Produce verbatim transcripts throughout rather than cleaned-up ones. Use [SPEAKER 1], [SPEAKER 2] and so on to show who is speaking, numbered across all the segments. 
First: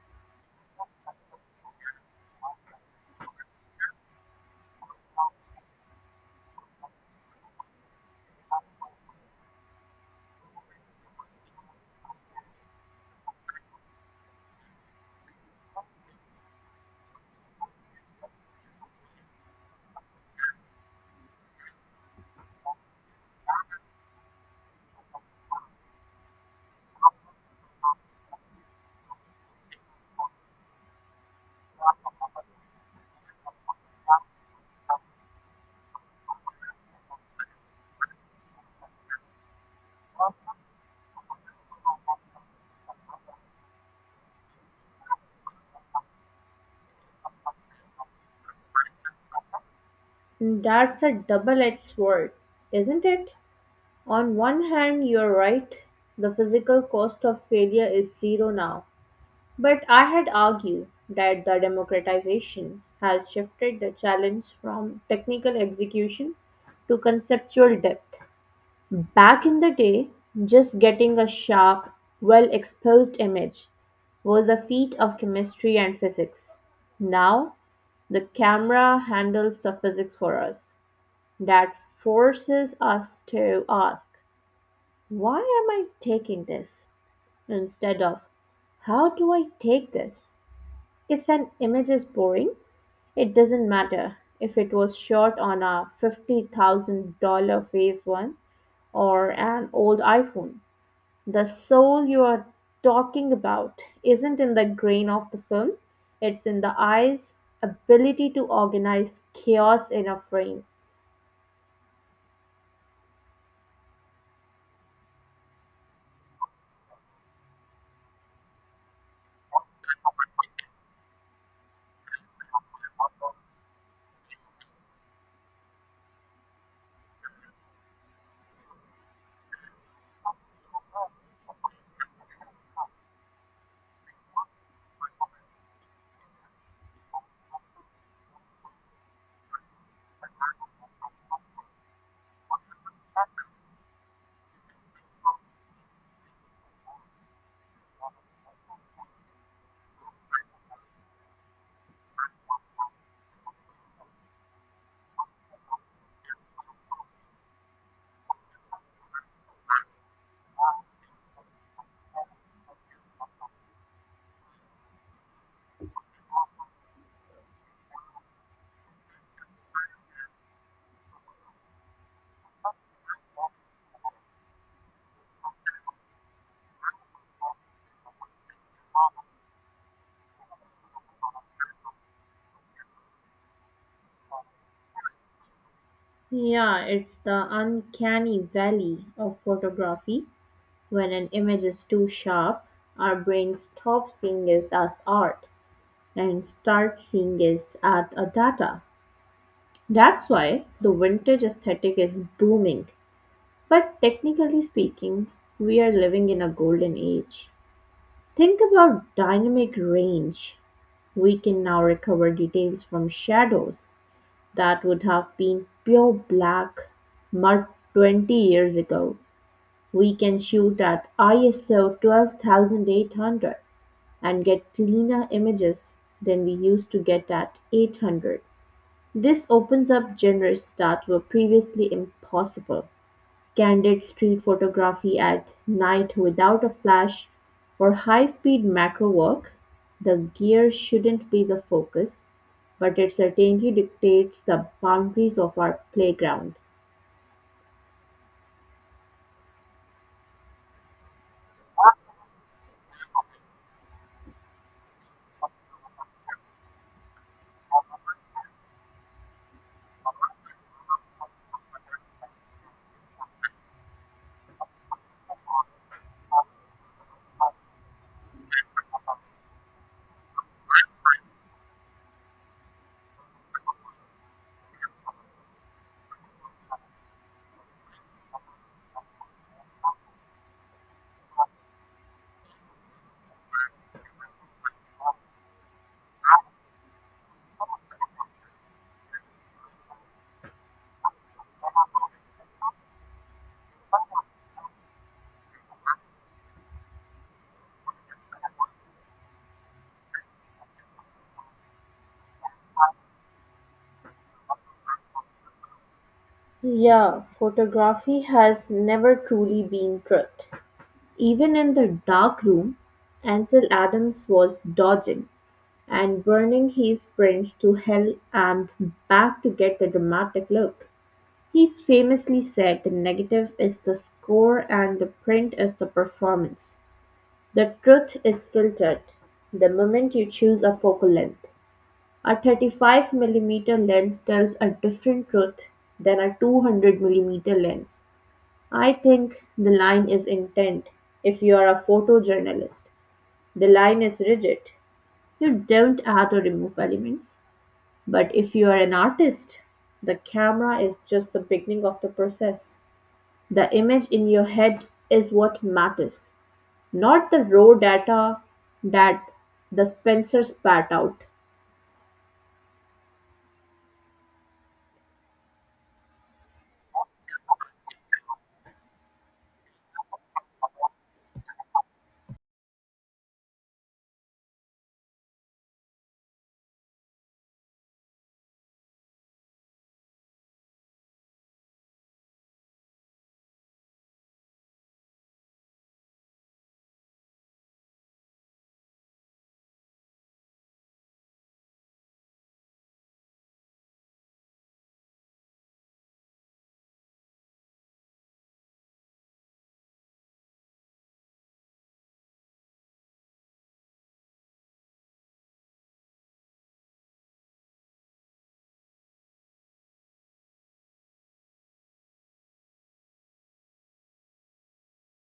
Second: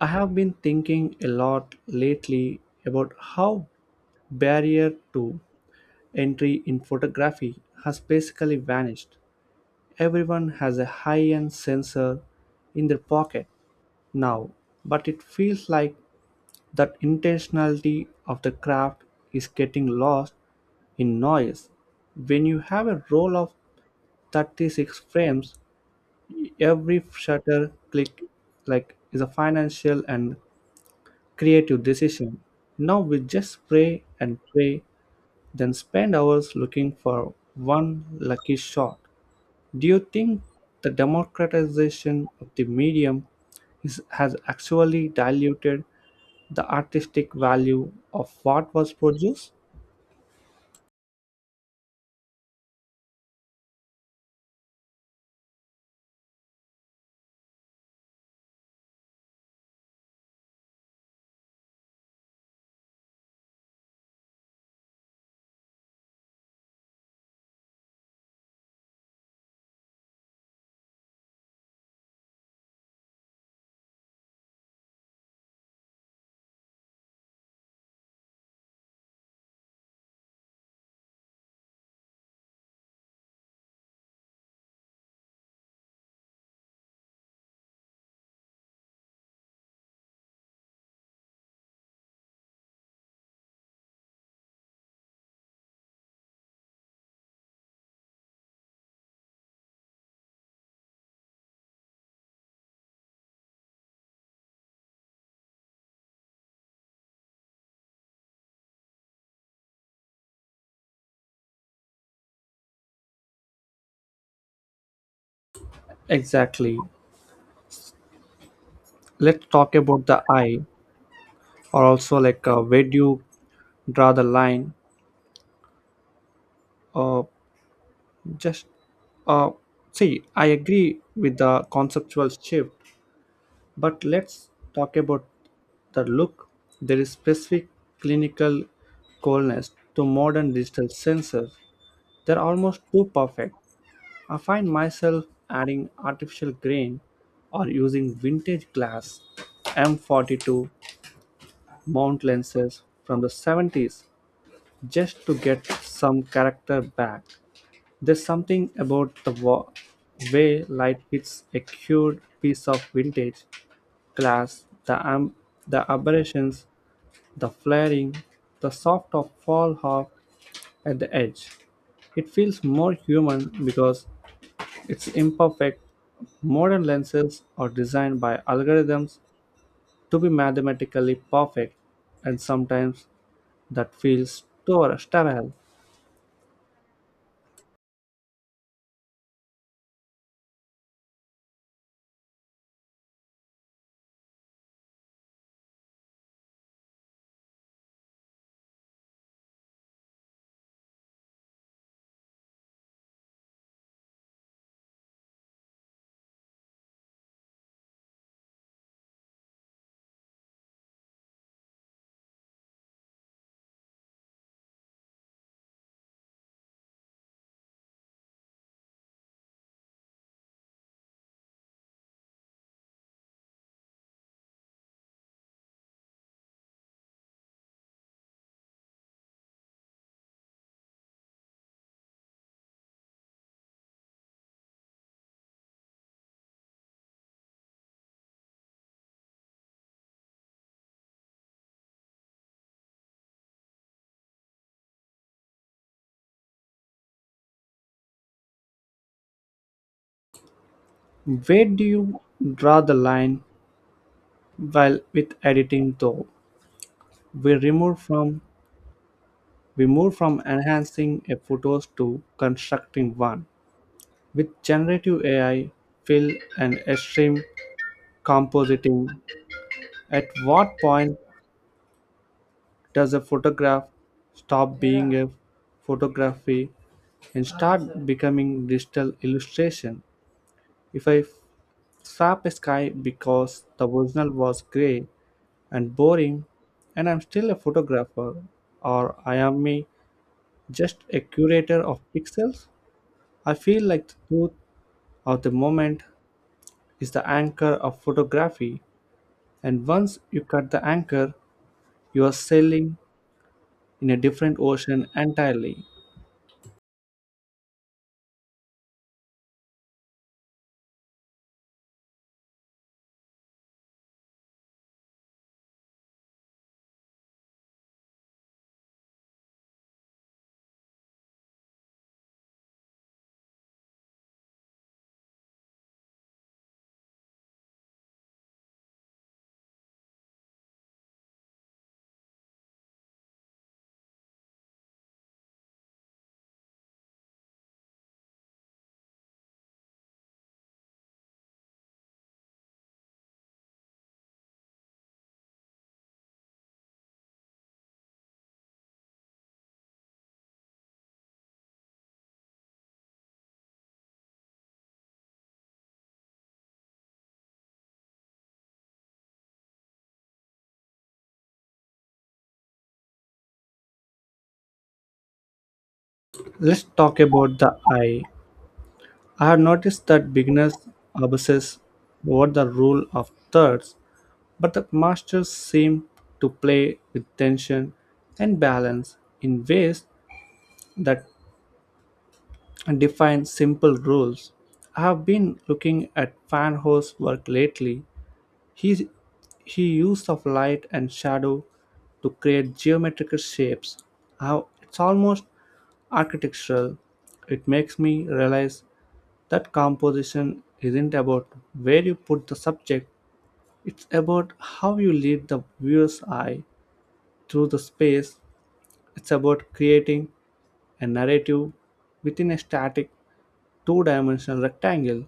[SPEAKER 1] I have been thinking a lot lately about how barrier to entry in photography has basically vanished. Everyone has a high-end sensor in their pocket now, but it feels like that intentionality of the craft is getting lost in noise. When you have a roll of thirty-six frames, every shutter click like is a financial and creative decision. Now we just pray and pray, then spend hours looking for one lucky shot. Do you think the democratization of the medium is, has actually diluted the artistic value of what was produced?
[SPEAKER 2] That's a double-edged sword, isn't it? On one hand, you're right, the physical cost of failure is zero now. But I had argued that the democratization has shifted the challenge from technical execution to conceptual depth. Back in the day, just getting a sharp, well exposed image was a feat of chemistry and physics. Now, the camera handles the physics for us. That forces us to ask, why am I taking this? Instead of, how do I take this? If an image is boring, it doesn't matter if it was shot on a fifty thousand dollars phase one or an old iPhone. The soul you are talking about isn't in the grain of the film, it's in the eye's ability to organize chaos in a frame.
[SPEAKER 1] Exactly. Let's talk about the eye, or also like uh, where do you draw the line? Uh, just uh, see, I agree with the conceptual shift. But let's talk about the look. There is specific clinical coolness to modern digital sensors. They're almost too perfect. I find myself adding artificial grain or using vintage glass M forty-two mount lenses from the seventies just to get some character back. There's something about the wa- way light hits a cured piece of vintage glass, the, am- the aberrations, the flaring, the soft of fall off at the edge. It feels more human because it's imperfect. Modern lenses are designed by algorithms to be mathematically perfect, and sometimes that feels stor- sterile.
[SPEAKER 2] Yeah, it's the uncanny valley of photography. When an image is too sharp, our brain stops seeing it as art and starts seeing it as a data. That's why the vintage aesthetic is booming. But technically speaking, we are living in a golden age. Think about dynamic range. We can now recover details from shadows That would have been pure black mud twenty years ago. We can shoot at ISO twelve thousand eight hundred and get cleaner images than we used to get at eight hundred. This opens up genres that were previously impossible. Candid street photography at night without a flash or high speed macro work. The gear shouldn't be the focus, but it certainly dictates the boundaries of our playground.
[SPEAKER 1] Where do you draw the line while with editing though? We remove from we move from enhancing a photos to constructing one. With generative A I, fill, and extreme compositing, at what point does a photograph stop being a photography and start becoming digital illustration? If I slap a sky because the original was gray and boring, and I'm still a photographer, or I am me just a curator of pixels? I feel like the truth of the moment is the anchor of photography. And once you cut the anchor, you are sailing in a different ocean entirely.
[SPEAKER 2] Yeah, photography has never truly been truth. Even in the dark room, Ansel Adams was dodging and burning his prints to hell and back to get the dramatic look. He famously said the negative is the score and the print is the performance. The truth is filtered the moment you choose a focal length. A thirty-five millimeter lens tells a different truth than a two hundred millimeter lens. I think the line is intent. If you are a photojournalist, the line is rigid. You don't add or remove elements. But if you are an artist, the camera is just the beginning of the process. The image in your head is what matters, not the raw data that the Spencer spat out.
[SPEAKER 1] Let's talk about the eye. I have noticed that beginners obsess over the rule of thirds, but the masters seem to play with tension and balance in ways that define simple rules. I have been looking at Fan Ho's work lately. He, he used of light and shadow to create geometrical shapes. How it's almost architectural. It makes me realize that composition isn't about where you put the subject, it's about how you lead the viewer's eye through the space. It's about creating a narrative within a static two dimensional rectangle.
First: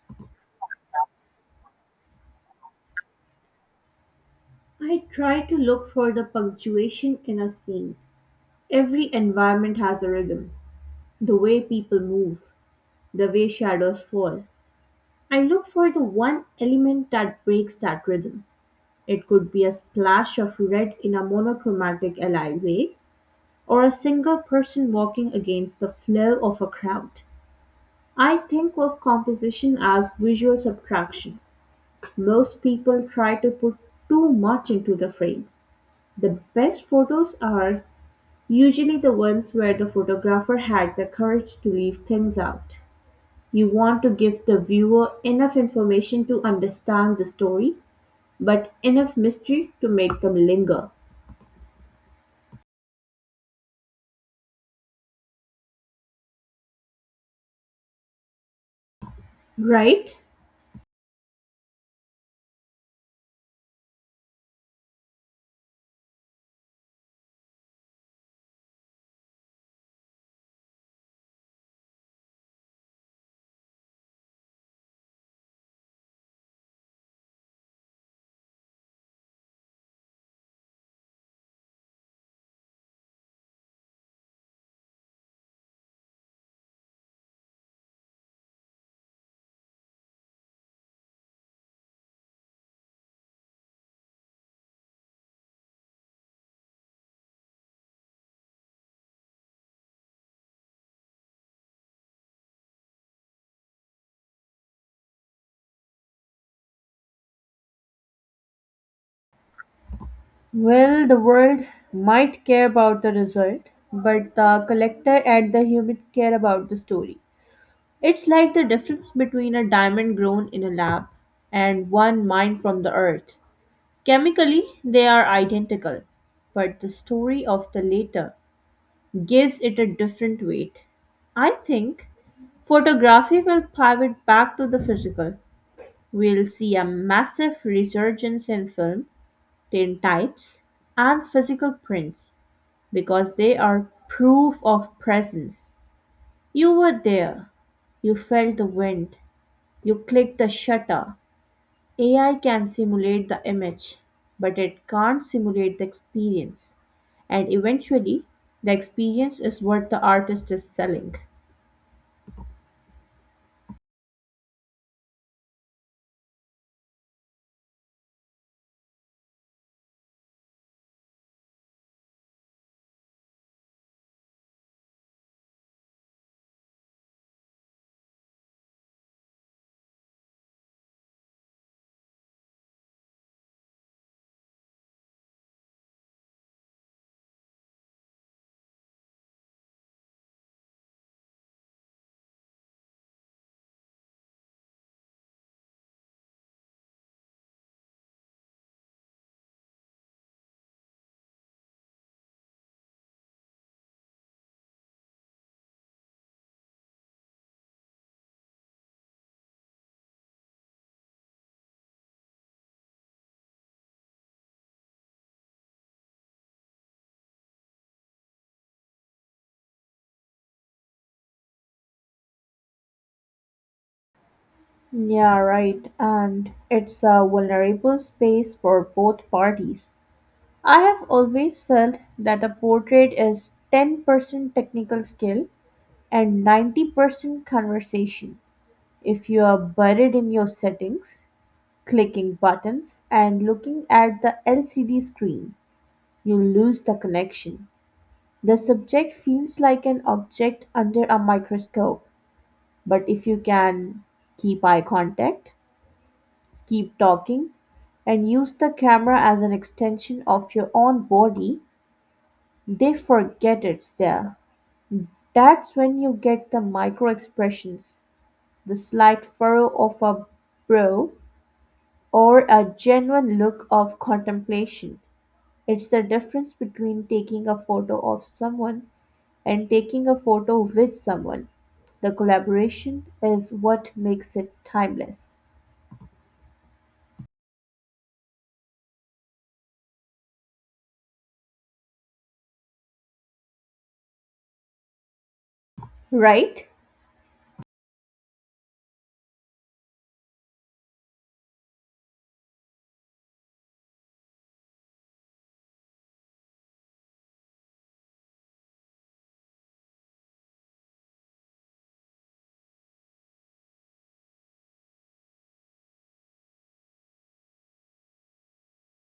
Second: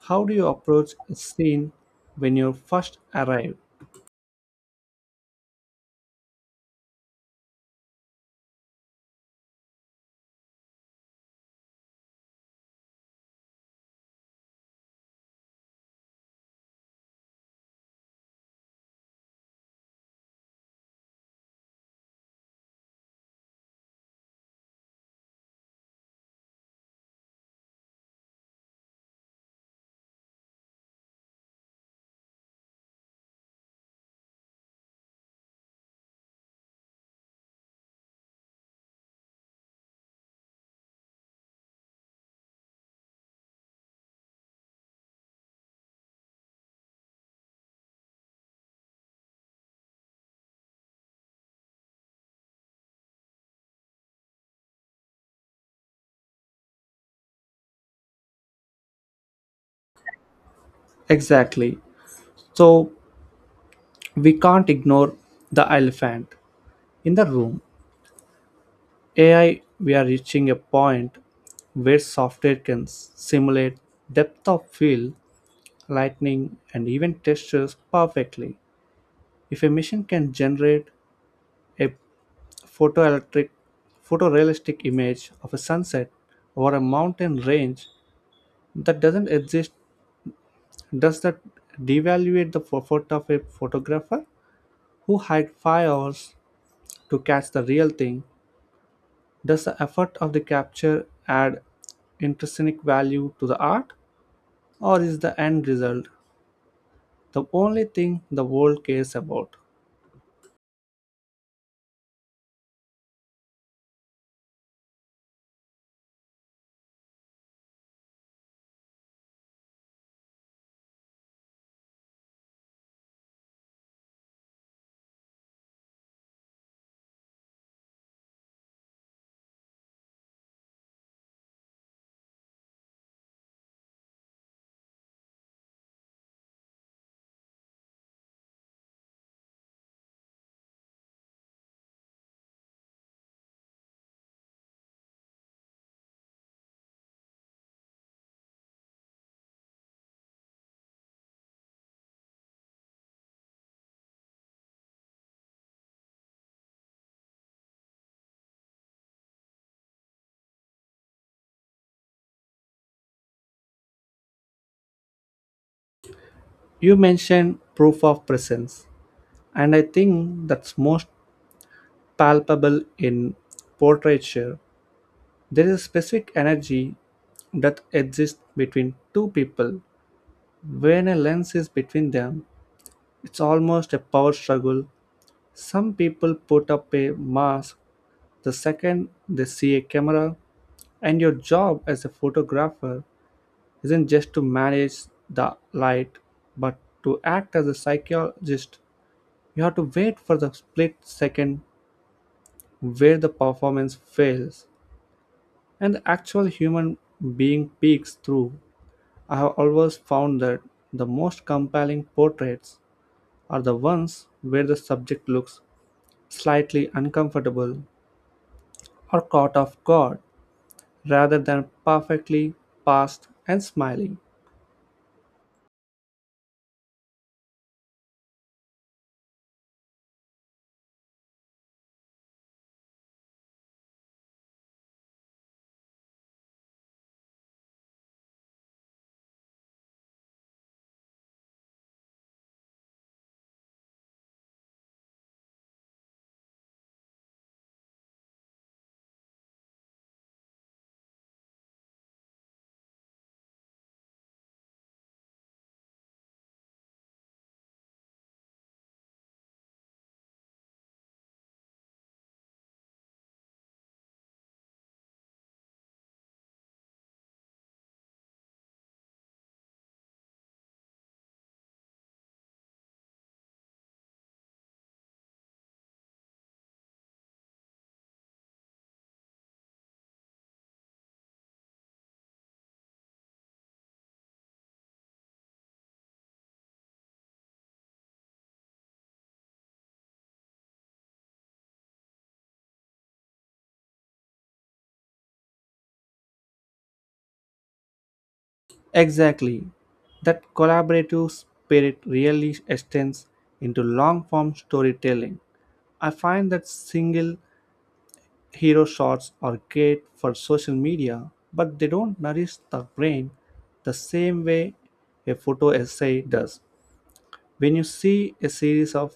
[SPEAKER 1] How do you approach a scene when you first arrive?
[SPEAKER 2] I try to look for the punctuation in a scene. Every environment has a rhythm. The way people move, the way shadows fall. I look for the one element that breaks that rhythm. It could be a splash of red in a monochromatic alleyway or a single person walking against the flow of a crowd. I think of composition as visual subtraction. Most people try to put too much into the frame. The best photos are Usually the ones where the photographer had the courage to leave things out. You want to give the viewer enough information to understand the story, but enough mystery to make them linger, right?
[SPEAKER 1] Exactly. So we can't ignore the elephant in the room. A I, we are reaching a point where software can simulate depth of field, lightning, and even textures perfectly. If a machine can generate a photoelectric, photorealistic image of a sunset or a mountain range that doesn't exist, does that devaluate the effort of a photographer who hired five hours to catch the real thing. Does the effort of the capture add intrinsic value to the art, or is the end result the only thing the world cares about?
[SPEAKER 2] Well, the world might care about the result, but the collector and the human care about the story. It's like the difference between a diamond grown in a lab and one mined from the earth. Chemically, they are identical, but the story of the later gives it a different weight. I think photography will pivot back to the physical. We'll see a massive resurgence in film, tintypes, and physical prints because they are proof of presence. You were there. You felt the wind. You clicked the shutter. A I can simulate the image, but it can't simulate the experience. And eventually, the experience is what the artist is selling.
[SPEAKER 1] You mentioned proof of presence, and I think that's most palpable in portraiture. There is a specific energy that exists between two people. When a lens is between them, it's almost a power struggle. Some people put up a mask the second they see a camera. And your job as a photographer isn't just to manage the light, but to act as a psychologist. You have to wait for the split second where the performance fails and the actual human being peeks through. I have always found that the most compelling portraits are the ones where the subject looks slightly uncomfortable or caught off guard rather than perfectly passed and smiling.
[SPEAKER 2] Yeah, right. And it's a vulnerable space for both parties. I have always felt that a portrait is ten percent technical skill and ninety percent conversation. If you are buried in your settings, clicking buttons, and looking at the L C D screen, you lose the connection. The subject feels like an object under a microscope, but if you can keep eye contact, keep talking, and use the camera as an extension of your own body, they forget it's there. That's when you get the micro expressions, the slight furrow of a brow, or a genuine look of contemplation. It's the difference between taking a photo of someone and taking a photo with someone. The collaboration is what makes it timeless, right?
[SPEAKER 1] Exactly. That collaborative spirit really extends into long form storytelling. I find that single hero shots are great for social media, but they don't nourish the brain the same way a photo essay does. When you see a series of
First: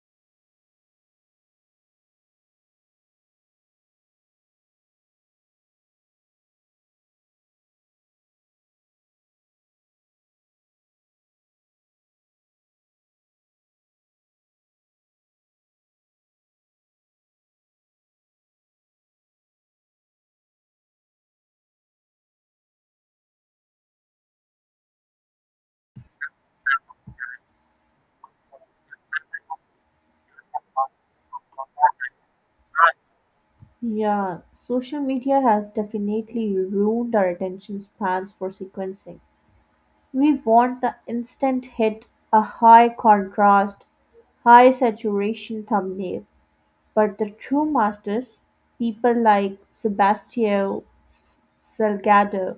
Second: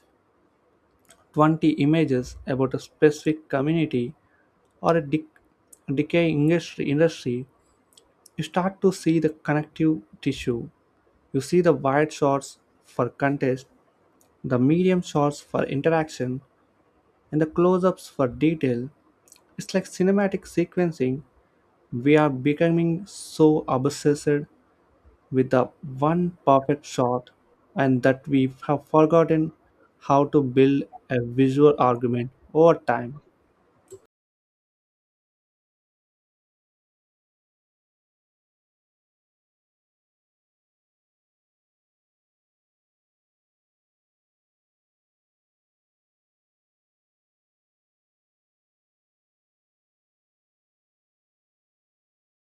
[SPEAKER 1] twenty images about a specific community or a dec- decaying industry, industry, you start to see the connective tissue. You see the wide shots for contest, the medium shots for interaction, and the close ups for detail. It's like cinematic sequencing. We are becoming so obsessed with the one perfect shot and that we have forgotten how to build a visual argument over time.
[SPEAKER 2] Yeah, social media has definitely ruined our attention spans for sequencing. We want the instant hit, a high contrast, high saturation thumbnail. But the true masters, people like Sebastião S- Salgado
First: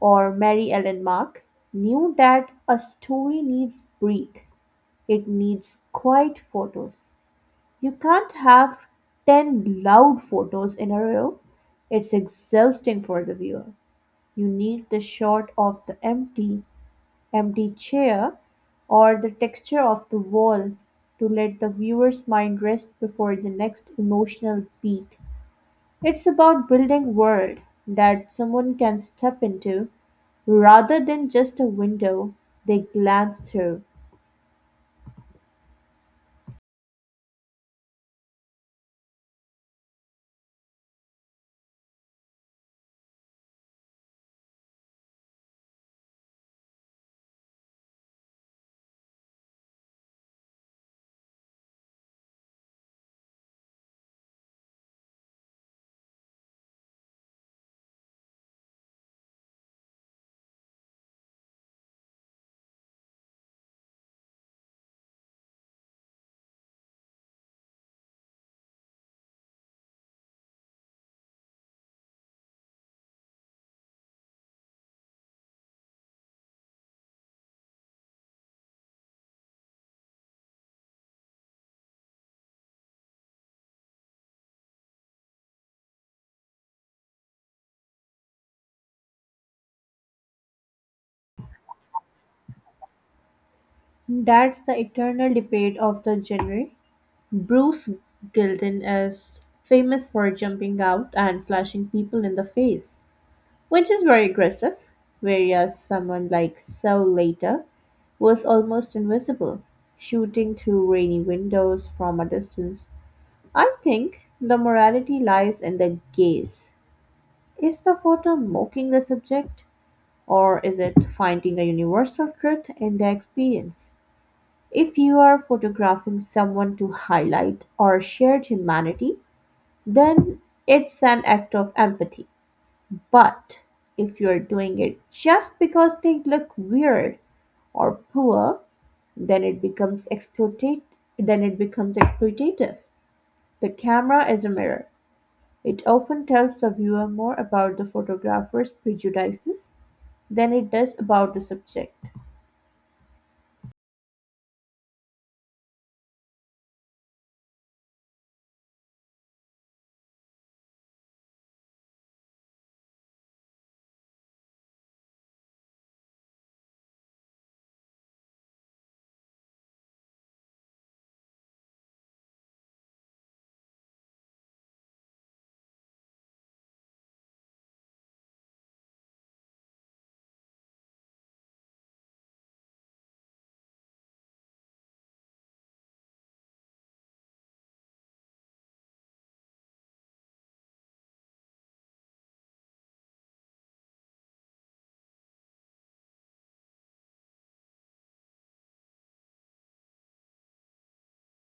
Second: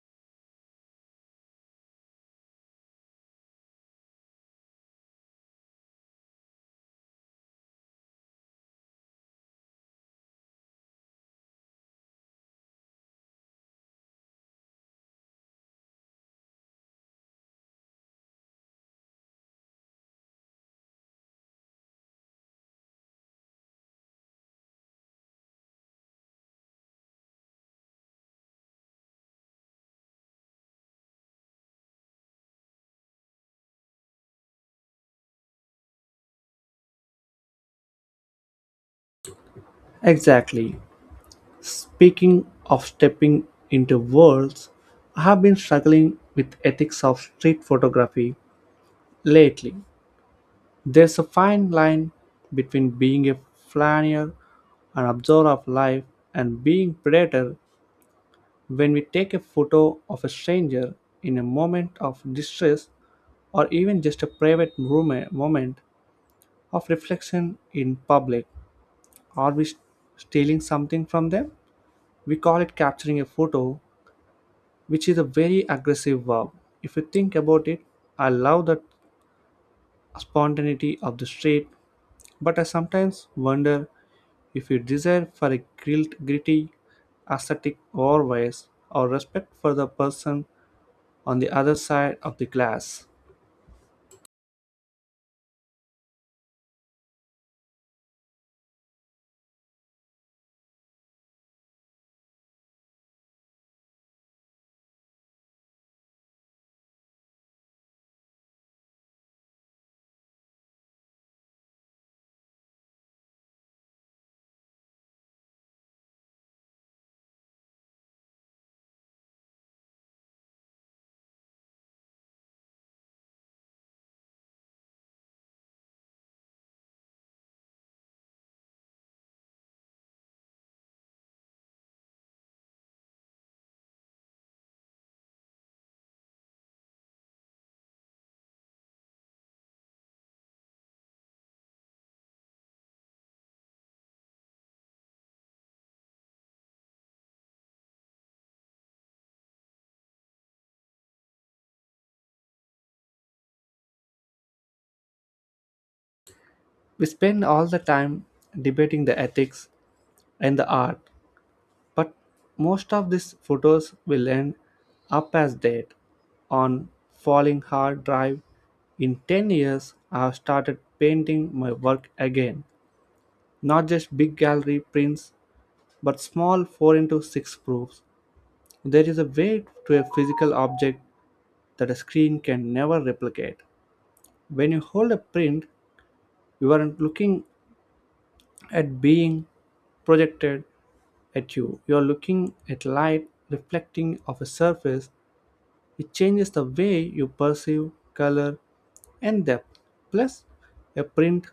[SPEAKER 2] or Mary Ellen Mark, knew that a story needs break. It needs quiet photos. You can't have ten loud photos in a row. It's exhausting for the viewer. You need the shot of the empty, empty chair or the texture of the wall to let the viewer's mind rest before the next emotional beat. It's about building world that someone can step into rather than just a window they glance through.
[SPEAKER 1] Exactly. Speaking of stepping into worlds, I have been struggling with ethics of street photography lately. There's a fine line between being a flaneur, an observer of life, and being predator when we take a photo of a stranger in a moment of distress or even just a private moment moment of reflection in public. Are we s- stealing something from them? We call it capturing a photo, which is a very aggressive verb. If you think about it, I love the spontaneity of the street, but I sometimes wonder if you desire for a grilled, gritty, aesthetic always, or respect for the person on the other side of the glass.
[SPEAKER 2] That's the eternal debate of the genre. Bruce Gilden is famous for jumping out and flashing people in the face, which is very aggressive, whereas someone like Saul later was almost invisible, shooting through rainy windows from a distance. I think the morality lies in the gaze. Is the photo mocking the subject, or is it finding a universal truth in the experience? If you are photographing someone to highlight or share humanity, then it's an act of empathy. But if you're doing it just because they look weird or poor, then it becomes exploitate then it becomes exploitative. The camera is a mirror. It often tells the viewer more about the photographer's prejudices than it does about the subject.
[SPEAKER 1] We spend all the time debating the ethics and the art, but most of these photos will end up as dead on falling hard drive. In ten years, I have started painting my work again, not just big gallery prints, but small four into six proofs. There is a weight to a physical object that a screen can never replicate. When you hold a print, you aren't looking at being projected at you. You are looking at light reflecting off a surface. It changes the way you perceive color and depth. Plus, a print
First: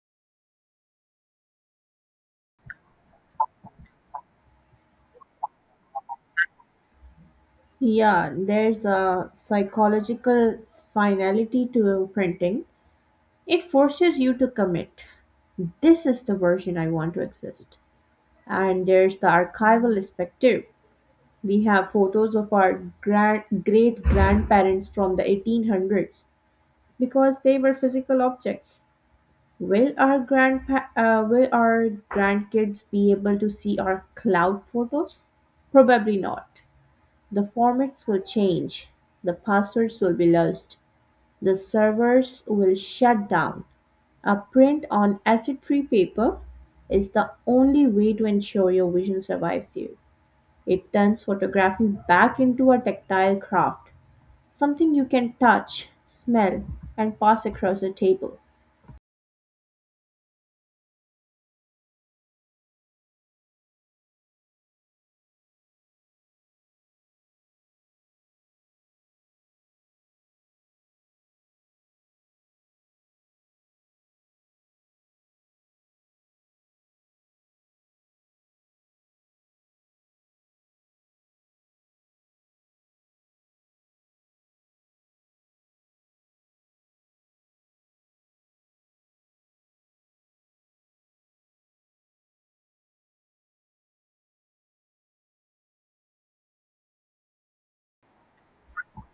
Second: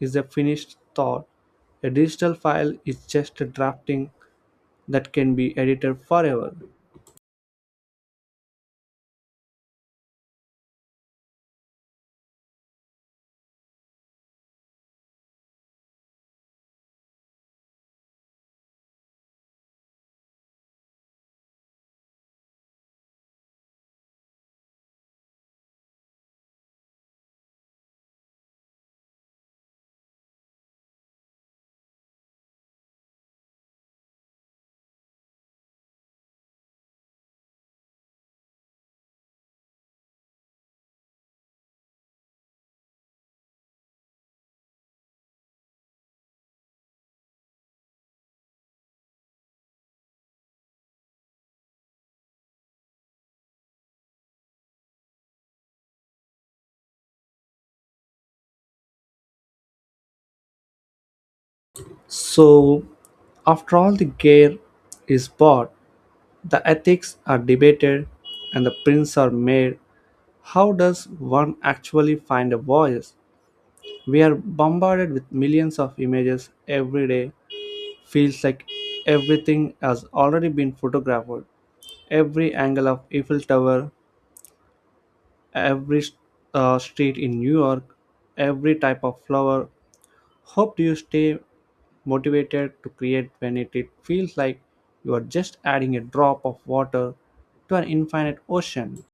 [SPEAKER 1] is a finished thought. A digital file is just a drafting that can be edited forever.
[SPEAKER 2] Yeah, there's a psychological finality to printing. It forces you to commit. This is the version I want to exist. And there's the archival aspect too. We have photos of our grand, great grandparents from the eighteen hundreds because they were physical objects. Will our grandpa- uh, will our grandkids be able to see our cloud photos? Probably not. The formats will change. The passwords will be lost. The servers will shut down. A print on acid-free paper is the only way to ensure your vision survives you. It turns photography back into a tactile craft, something you can touch, smell, and pass across a table.
[SPEAKER 1] So, after all the gear is bought, the ethics are debated and the prints are made. How does one actually find a voice? We are bombarded with millions of images every day. Feels like everything has already been photographed. Every angle of Eiffel Tower, every uh, street in New York, every type of flower. Hope do you stay motivated to create when it, it feels like you are just adding a drop of water to an infinite ocean.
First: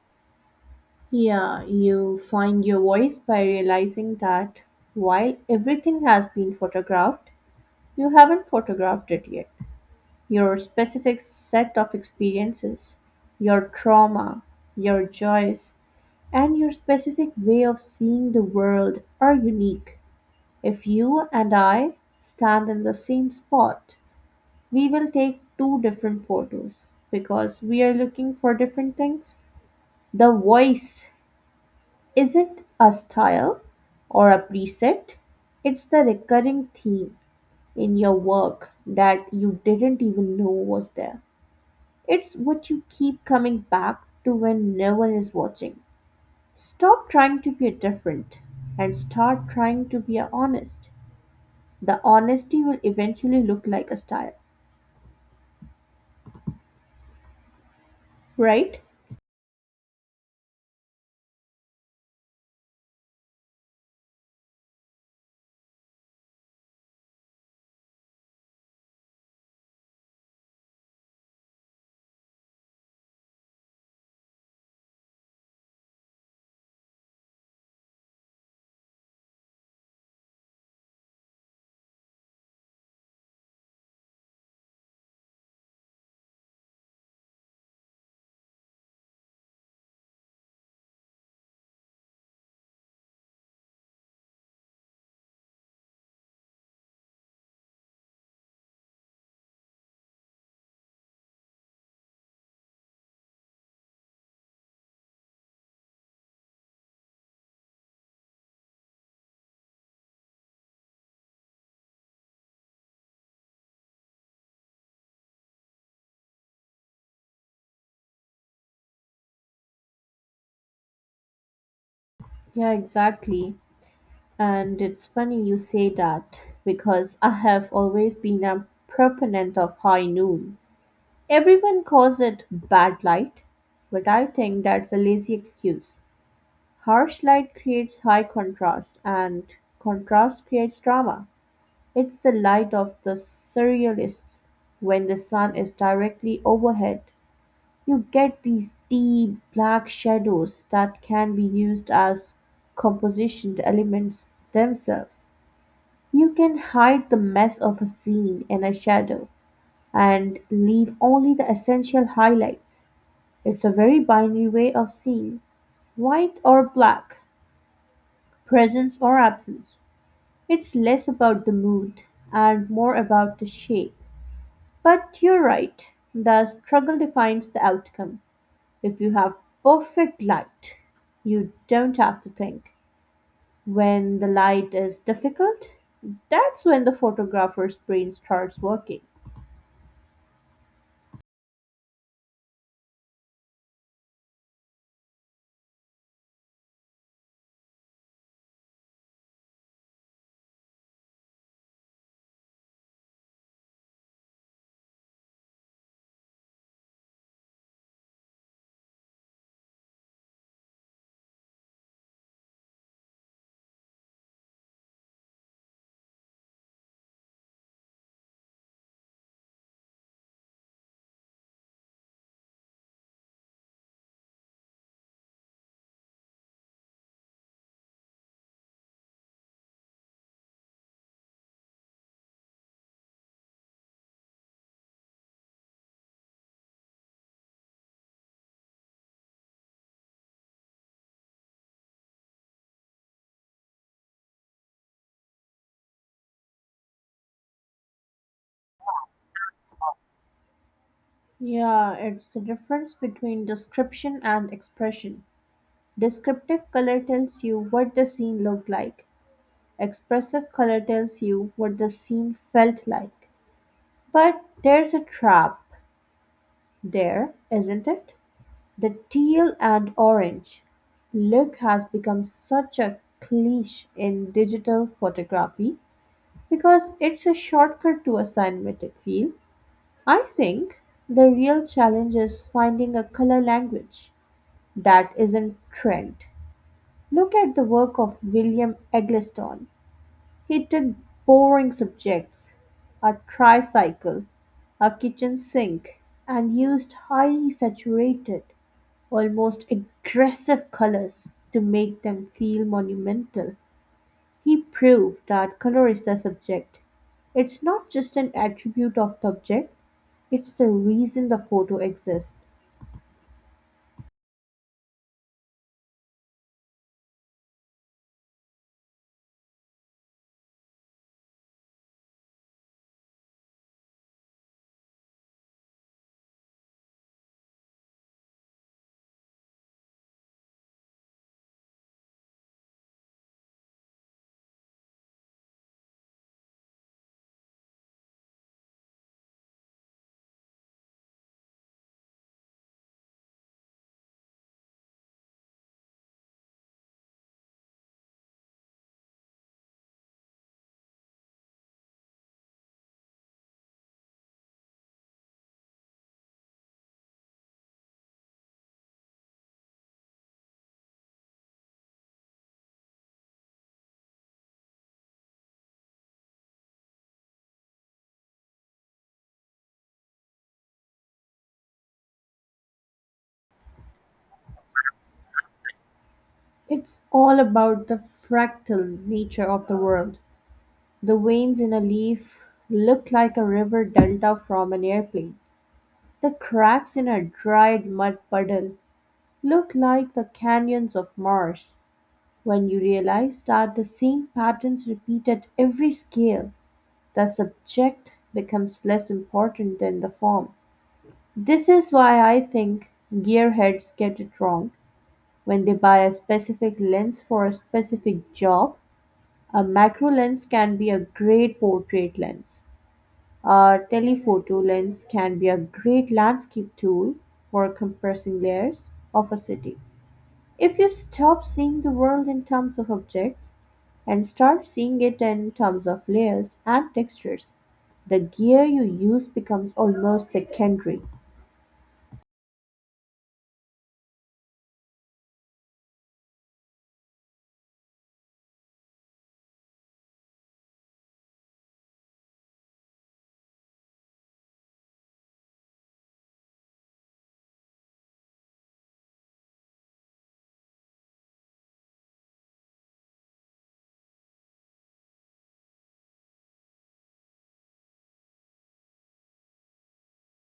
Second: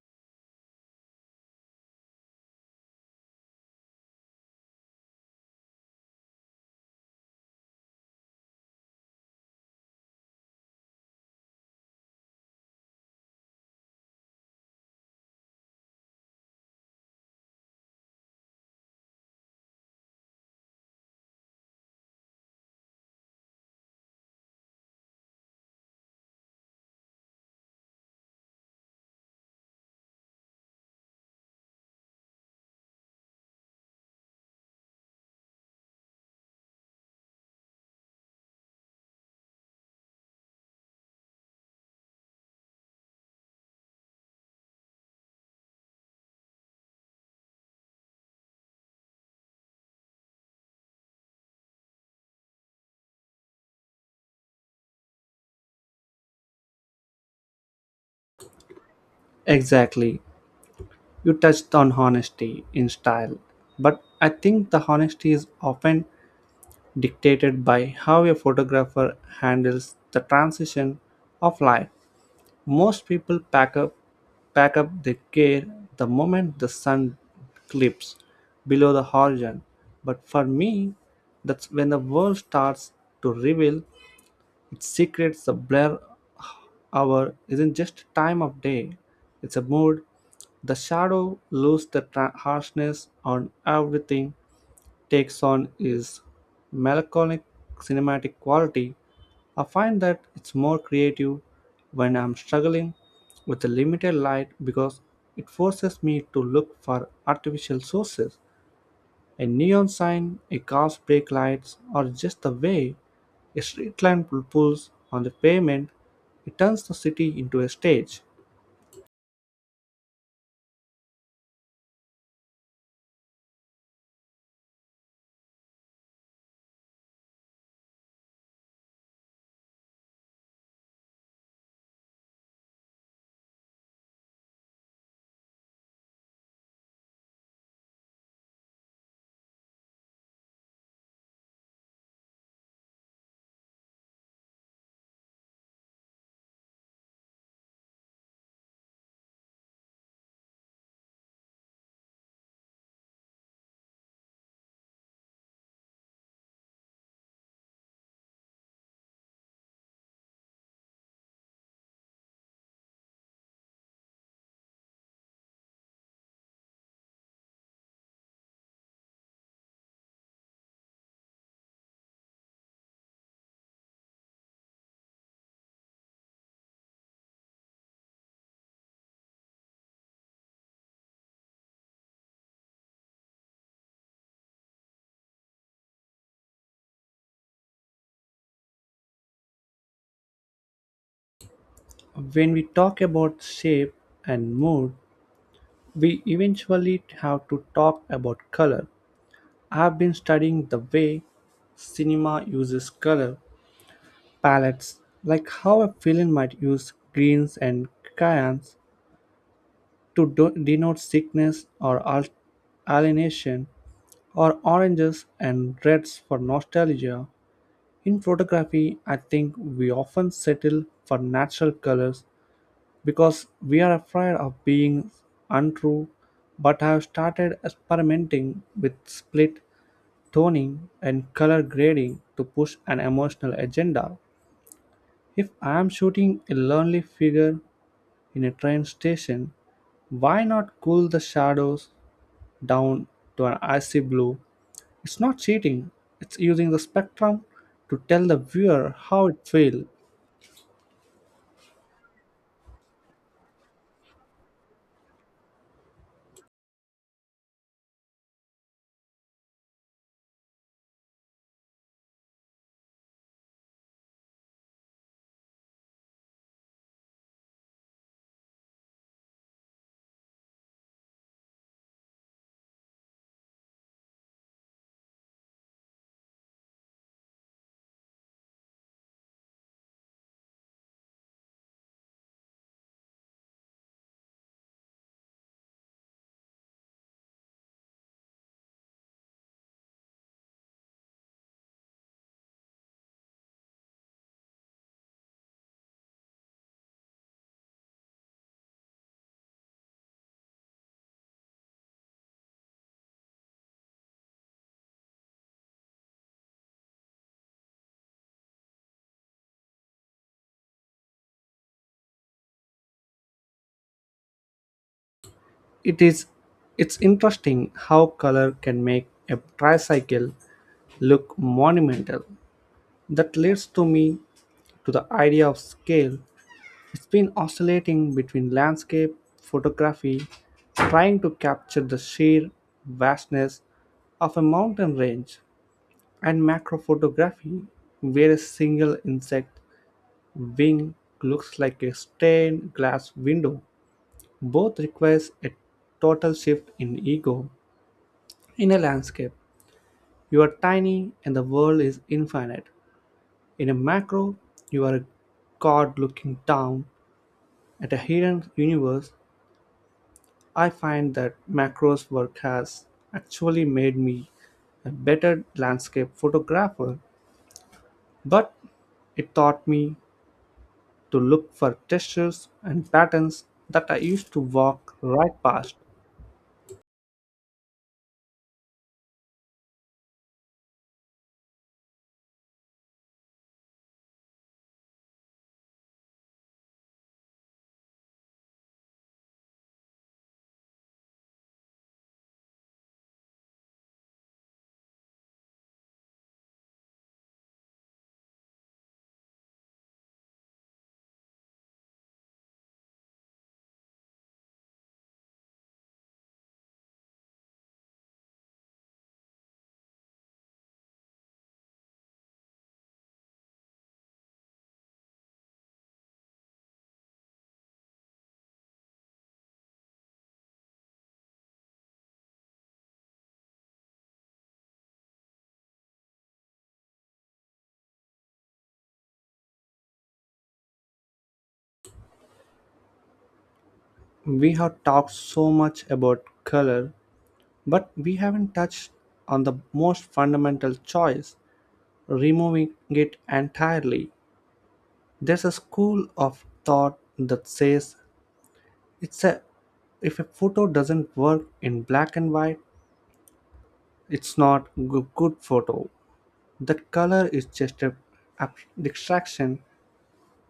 [SPEAKER 2] Yeah, you find your voice by realizing that while everything has been photographed, you haven't photographed it yet. Your specific set of experiences, your trauma, your joys, and your specific way of seeing the world are unique. If you and I stand in the same spot, We will take two different photos because we are looking for different things. The voice isn't a style or a preset, it's the recurring theme in your work that you didn't even know was there. It's what you keep coming back to when no one is watching. Stop trying to be different and start trying to be honest. The honesty will eventually look like a style, right?
[SPEAKER 1] Exactly. You touched on honesty in style, but I think the honesty is often dictated by how a photographer handles the transition of life. Most people pack up pack up their gear the moment the sun clips below the horizon, but for me, that's when the world starts to reveal its secrets. The blur Hour isn't just time of day, it's a mood. The shadow loses the tra- harshness on everything, takes on its melancholic cinematic quality. I find that it's more creative when I'm struggling with the limited light because it forces me to look for artificial sources. A neon sign, a car's brake lights, or just the way a street lamp pulls on the pavement, it turns the city into a stage.
[SPEAKER 2] Yeah, exactly. And it's funny you say that, because I have always been a proponent of high noon. Everyone calls it bad light, but I think that's a lazy excuse. Harsh light creates high contrast, and contrast creates drama. It's the light of the surrealists. When the sun is directly overhead, you get these deep black shadows that can be used as composition elements themselves. You can hide the mess of a scene in a shadow and leave only the essential highlights. It's a very binary way of seeing white or black, presence or absence. It's less about the mood and more about the shape. But you're right, the struggle defines the outcome. If you have perfect light, you don't have to think. When the light is difficult, that's when the photographer's brain starts working.
[SPEAKER 1] When we talk about shape and mood, we eventually have to talk about color. I've been studying the way cinema uses color palettes, like how a villain might use greens and cyans to do- denote sickness or al- alienation, or oranges and reds for nostalgia. In photography, I think we often settle for natural colors because we are afraid of being untrue, but I have started experimenting with split toning and color grading to push an emotional agenda. If I am shooting a lonely figure in a train station, why not cool the shadows down to an icy blue. It's not cheating, it's using the spectrum to tell the viewer how it feels.
[SPEAKER 2] Yeah, it's the difference between description and expression. Descriptive color tells you what the scene looked like, expressive color tells you what the scene felt like. But there's a trap there, isn't it? The teal and orange look has become such a cliche in digital photography because it's a shortcut to a cinematic feel. I think the real challenge is finding a color language That isn't trend. Look at the work of William Eggleston. He took boring subjects, a tricycle, a kitchen sink, and used highly saturated, almost aggressive colors to make them feel monumental. He proved that color is the subject. It's not just an attribute of the object, it's the reason the photo exists.
[SPEAKER 1] It is it's interesting how color can make a tricycle look monumental. That leads to me to the idea of scale. It's been oscillating between landscape photography, trying to capture the sheer vastness of a mountain range, and macro photography, where a single insect wing looks like a stained glass window. Both requires a total shift in ego. In a landscape, you are tiny and the world is infinite. In a macro, you are a god looking down at a hidden universe. I find that macro's work has actually made me a better landscape photographer, but it taught me to look for textures and patterns that I used to walk right past.
[SPEAKER 2] It's all about the fractal nature of the world. The veins in a leaf look like a river delta from an airplane. The cracks in a dried mud puddle look like the canyons of Mars. When you realize that the same patterns repeat at every scale, the subject becomes less important than the form. This is why I think gearheads get it wrong. When they buy a specific lens for a specific job, a macro lens can be a great portrait lens. A telephoto lens can be a great landscape tool for compressing layers of a city. If you stop seeing the world in terms of objects and start seeing it in terms of layers and textures, the gear you use becomes almost secondary.
[SPEAKER 1] We have talked so much about color, but we haven't touched on the most fundamental choice, removing it entirely. There's a school of thought that says it's a if a photo doesn't work in black and white, it's not a good photo. That color is just a ab- distraction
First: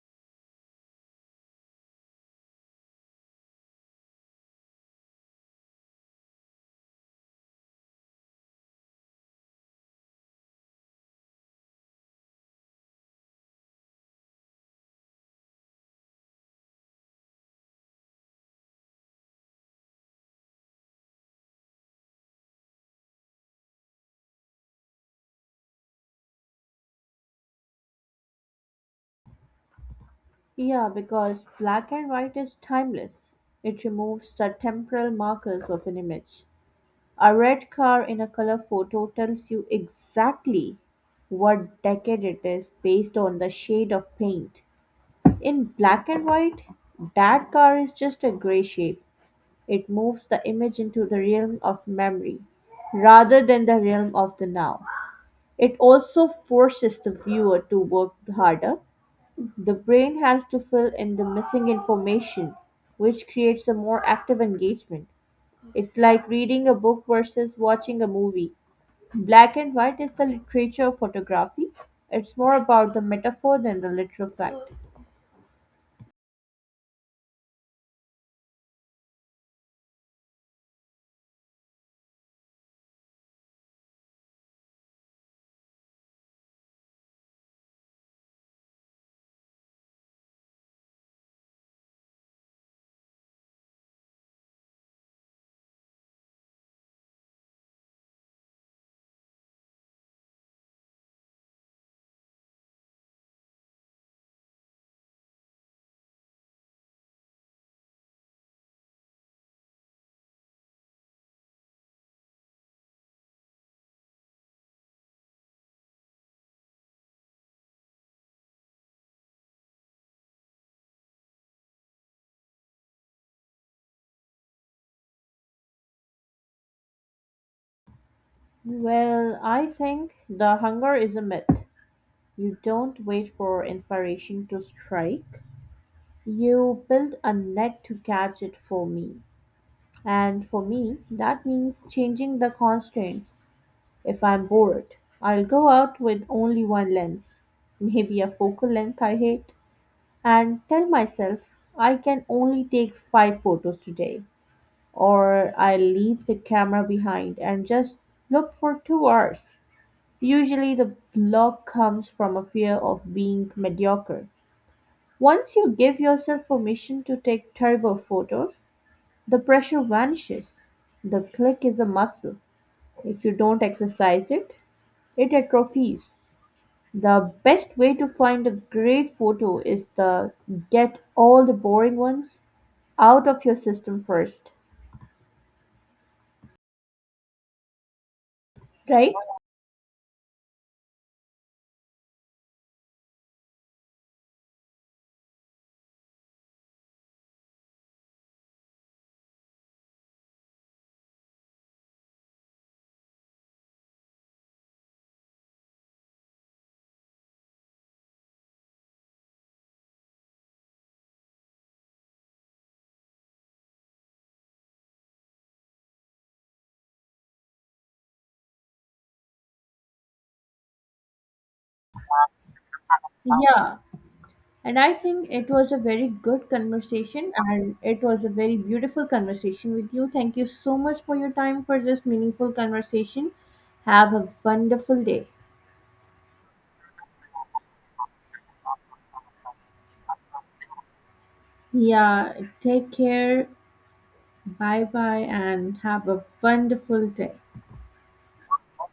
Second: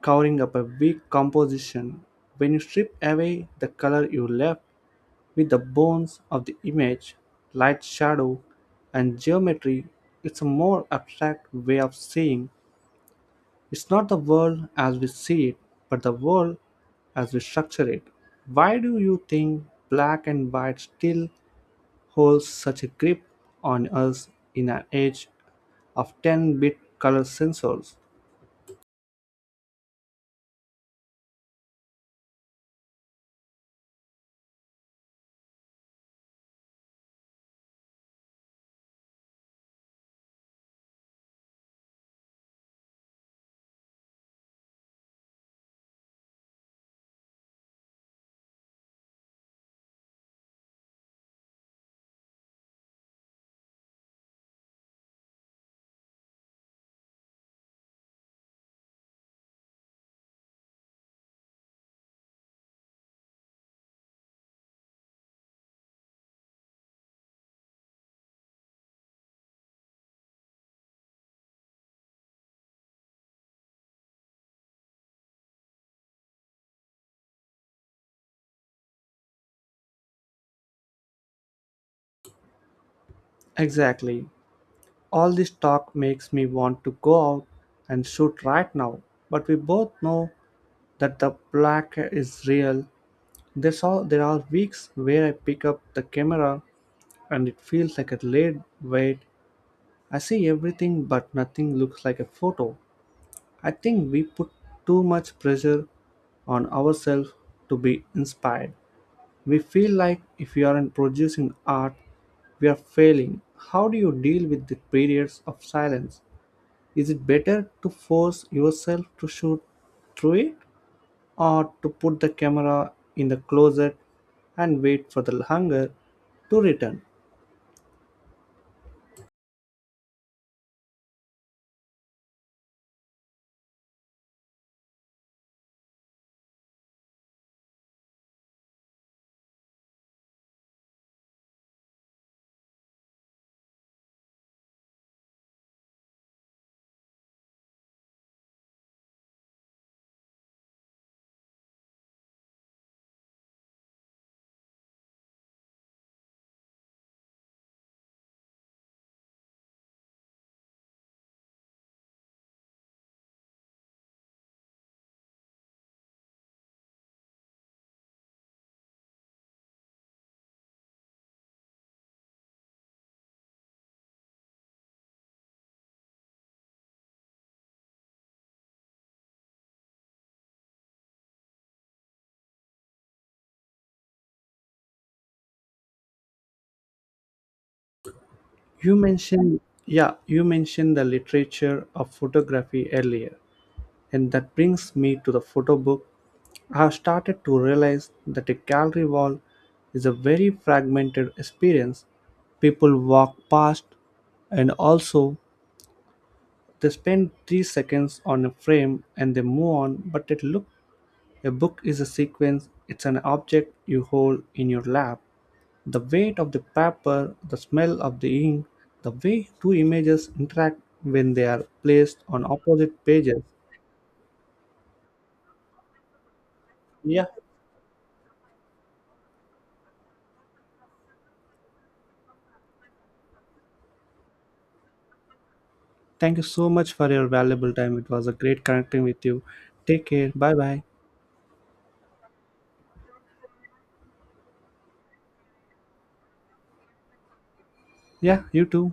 [SPEAKER 1] covering up a weak composition. When you strip away the color you left, with the bones of the image, light, shadow, and geometry, it's a more abstract way of seeing. It's not the world as we see it, but the world as we structure it. Why do you think black and white still holds such a grip on us in an age of ten bit color sensors?
[SPEAKER 2] Yeah, because black and white is timeless. It removes the temporal markers of an image. A red car in a color photo tells you exactly what decade it is based on the shade of paint. In black and white, that car is just a gray shape. It moves the image into the realm of memory rather than the realm of the now. It also forces the viewer to work harder. The brain has to fill in the missing information, which creates a more active engagement. It's like reading a book versus watching a movie. Black and white is the literature of photography. It's more about the metaphor than the literal fact.
[SPEAKER 1] Exactly. All this talk makes me want to go out and shoot right now, but we both know that the black is real. There's all, there are weeks where I pick up the camera and it feels like a lead weight. I see everything, but nothing looks like a photo. I think we put too much pressure on ourselves to be inspired. We feel like if we aren't producing art, we are failing. How do you deal with the periods of silence? Is it better to force yourself to shoot through it, or to put the camera in the closet and wait for the hunger to return?
[SPEAKER 2] Well, I think the hunger is a myth. You don't wait for inspiration to strike. You build a net to catch it for me. And for me, that means changing the constraints. If I'm bored, I'll go out with only one lens, maybe a focal length I hate, and tell myself I can only take five photos today. or I leave the camera behind and just look for two hours. Usually, the block comes from a fear of being mediocre. Once you give yourself permission to take terrible photos, the pressure vanishes. The click is a muscle. If you don't exercise it, it atrophies. The best way to find a great photo is to get all the boring ones out of your system first,
[SPEAKER 1] You
[SPEAKER 2] right?
[SPEAKER 1] mentioned, yeah, you mentioned the literature of photography earlier, and that brings me to the photo book. I have started to realize that a gallery wall is a very fragmented experience. People walk past, and also they spend three seconds on a frame and they move on. But it looks A book is a sequence. It's an object you hold in your lap. The weight of the paper, the smell of the ink, the way two images interact when they are placed on opposite pages.
[SPEAKER 2] Yeah. And I think it was a very good
[SPEAKER 1] Yeah.
[SPEAKER 2] conversation and it was a very beautiful conversation with you. Thank you so much for your time for this meaningful conversation. Have a wonderful day.
[SPEAKER 1] Thank you so much for your valuable time. It was a great connecting with you. Take care. Bye bye.
[SPEAKER 2] Yeah, take care. Bye bye and have a wonderful day.
[SPEAKER 1] Yeah, you too.